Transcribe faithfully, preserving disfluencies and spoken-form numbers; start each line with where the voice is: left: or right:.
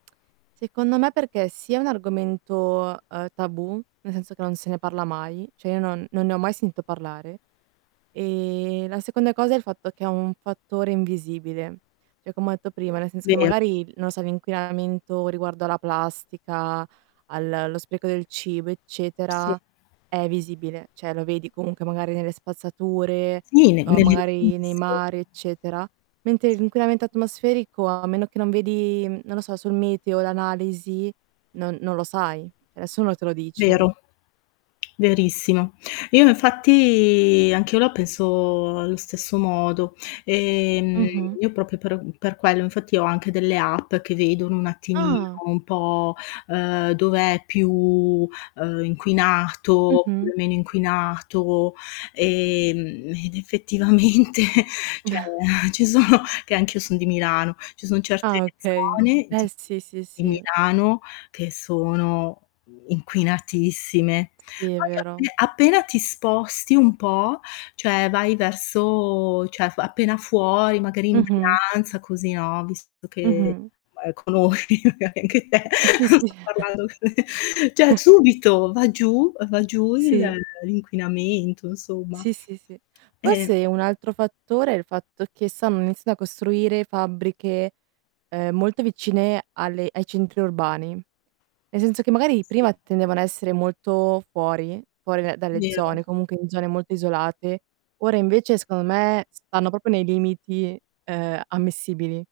right: Secondo me perché, sì, è un argomento, uhm, tabù nel senso che non se ne parla mai, ceh io non non ne ho mai sentito parlare, e la seconda cosa è il fatto che è un fattore invisibile. ceh, comma ha etto: nel senso che
left: Vero.
right: magari, non lo so, l' inquinamento riguardo alla plastica, al allo spreco del cibo, eccetera,
left: Sì.
right: è visibile, ceh lo vedi comunque magari nelle spazzature
left: Sì, ne
right: o
left: nell'
right: magari nei
left: [unintelligible]
right: mari, eccetera; mentre
left: Sì.
right: l'inquinamento atmosferico a meno che non vedi, mhmm, non lo so, sul meteo, l'analisi, non non lo sai, ceh nessuno te lo dice.
left: Vero, verissimo. Io infatti anch'io la penso allo stesso modo. Ehm,
right: Mh-mh.
left: io propio per uhm, per quello, infatti ho anche delle app che vedono un attimino
right: Ah.
left: un po', uhm, dov'è più, uhm, inquinato,
right: Mh-mh.
left: oppure meno inquinato, ehm, ed effettivamente cioè, ci sono che anch'io son di Milano, ci sono certe
right: Ah, okay.
left: zone
right: Eh,
left: di
right: sì, sì,
left: di
right: sì.
left: Milano che sono, mhmm, inquinatissime.
right: Sì, è
left: Poi
right: vero.
left: appe appena ti sposti un po', cioè vai verso cioè, f appena fuori, magari in
right: Mh-mh.
left: Brianza, così, no, visto che
right: Mh-mh.
left: ma ehm, conosci magari anche te,
right: Sì, sì.
left: non sto parlando ceh, subito va giù uhm, va giù il
right: Sì.
left: ehm, inquinamento, insomma.
right: Sì, sì, sì.
left: E
right: Forse un altro fattore è il fatto che sanno iniziando a costruire fabbriche, ehm, molto vicine alle ai centri orbani; ne senzo che magari
left: Sì.
right: prima tendevano a essere molto fuori, fuori da dalle zone,
left: Vero.
right: comunque in zone molto isolate, ora invece secondo me stanno propio nei limiti, ehm, ammissibili.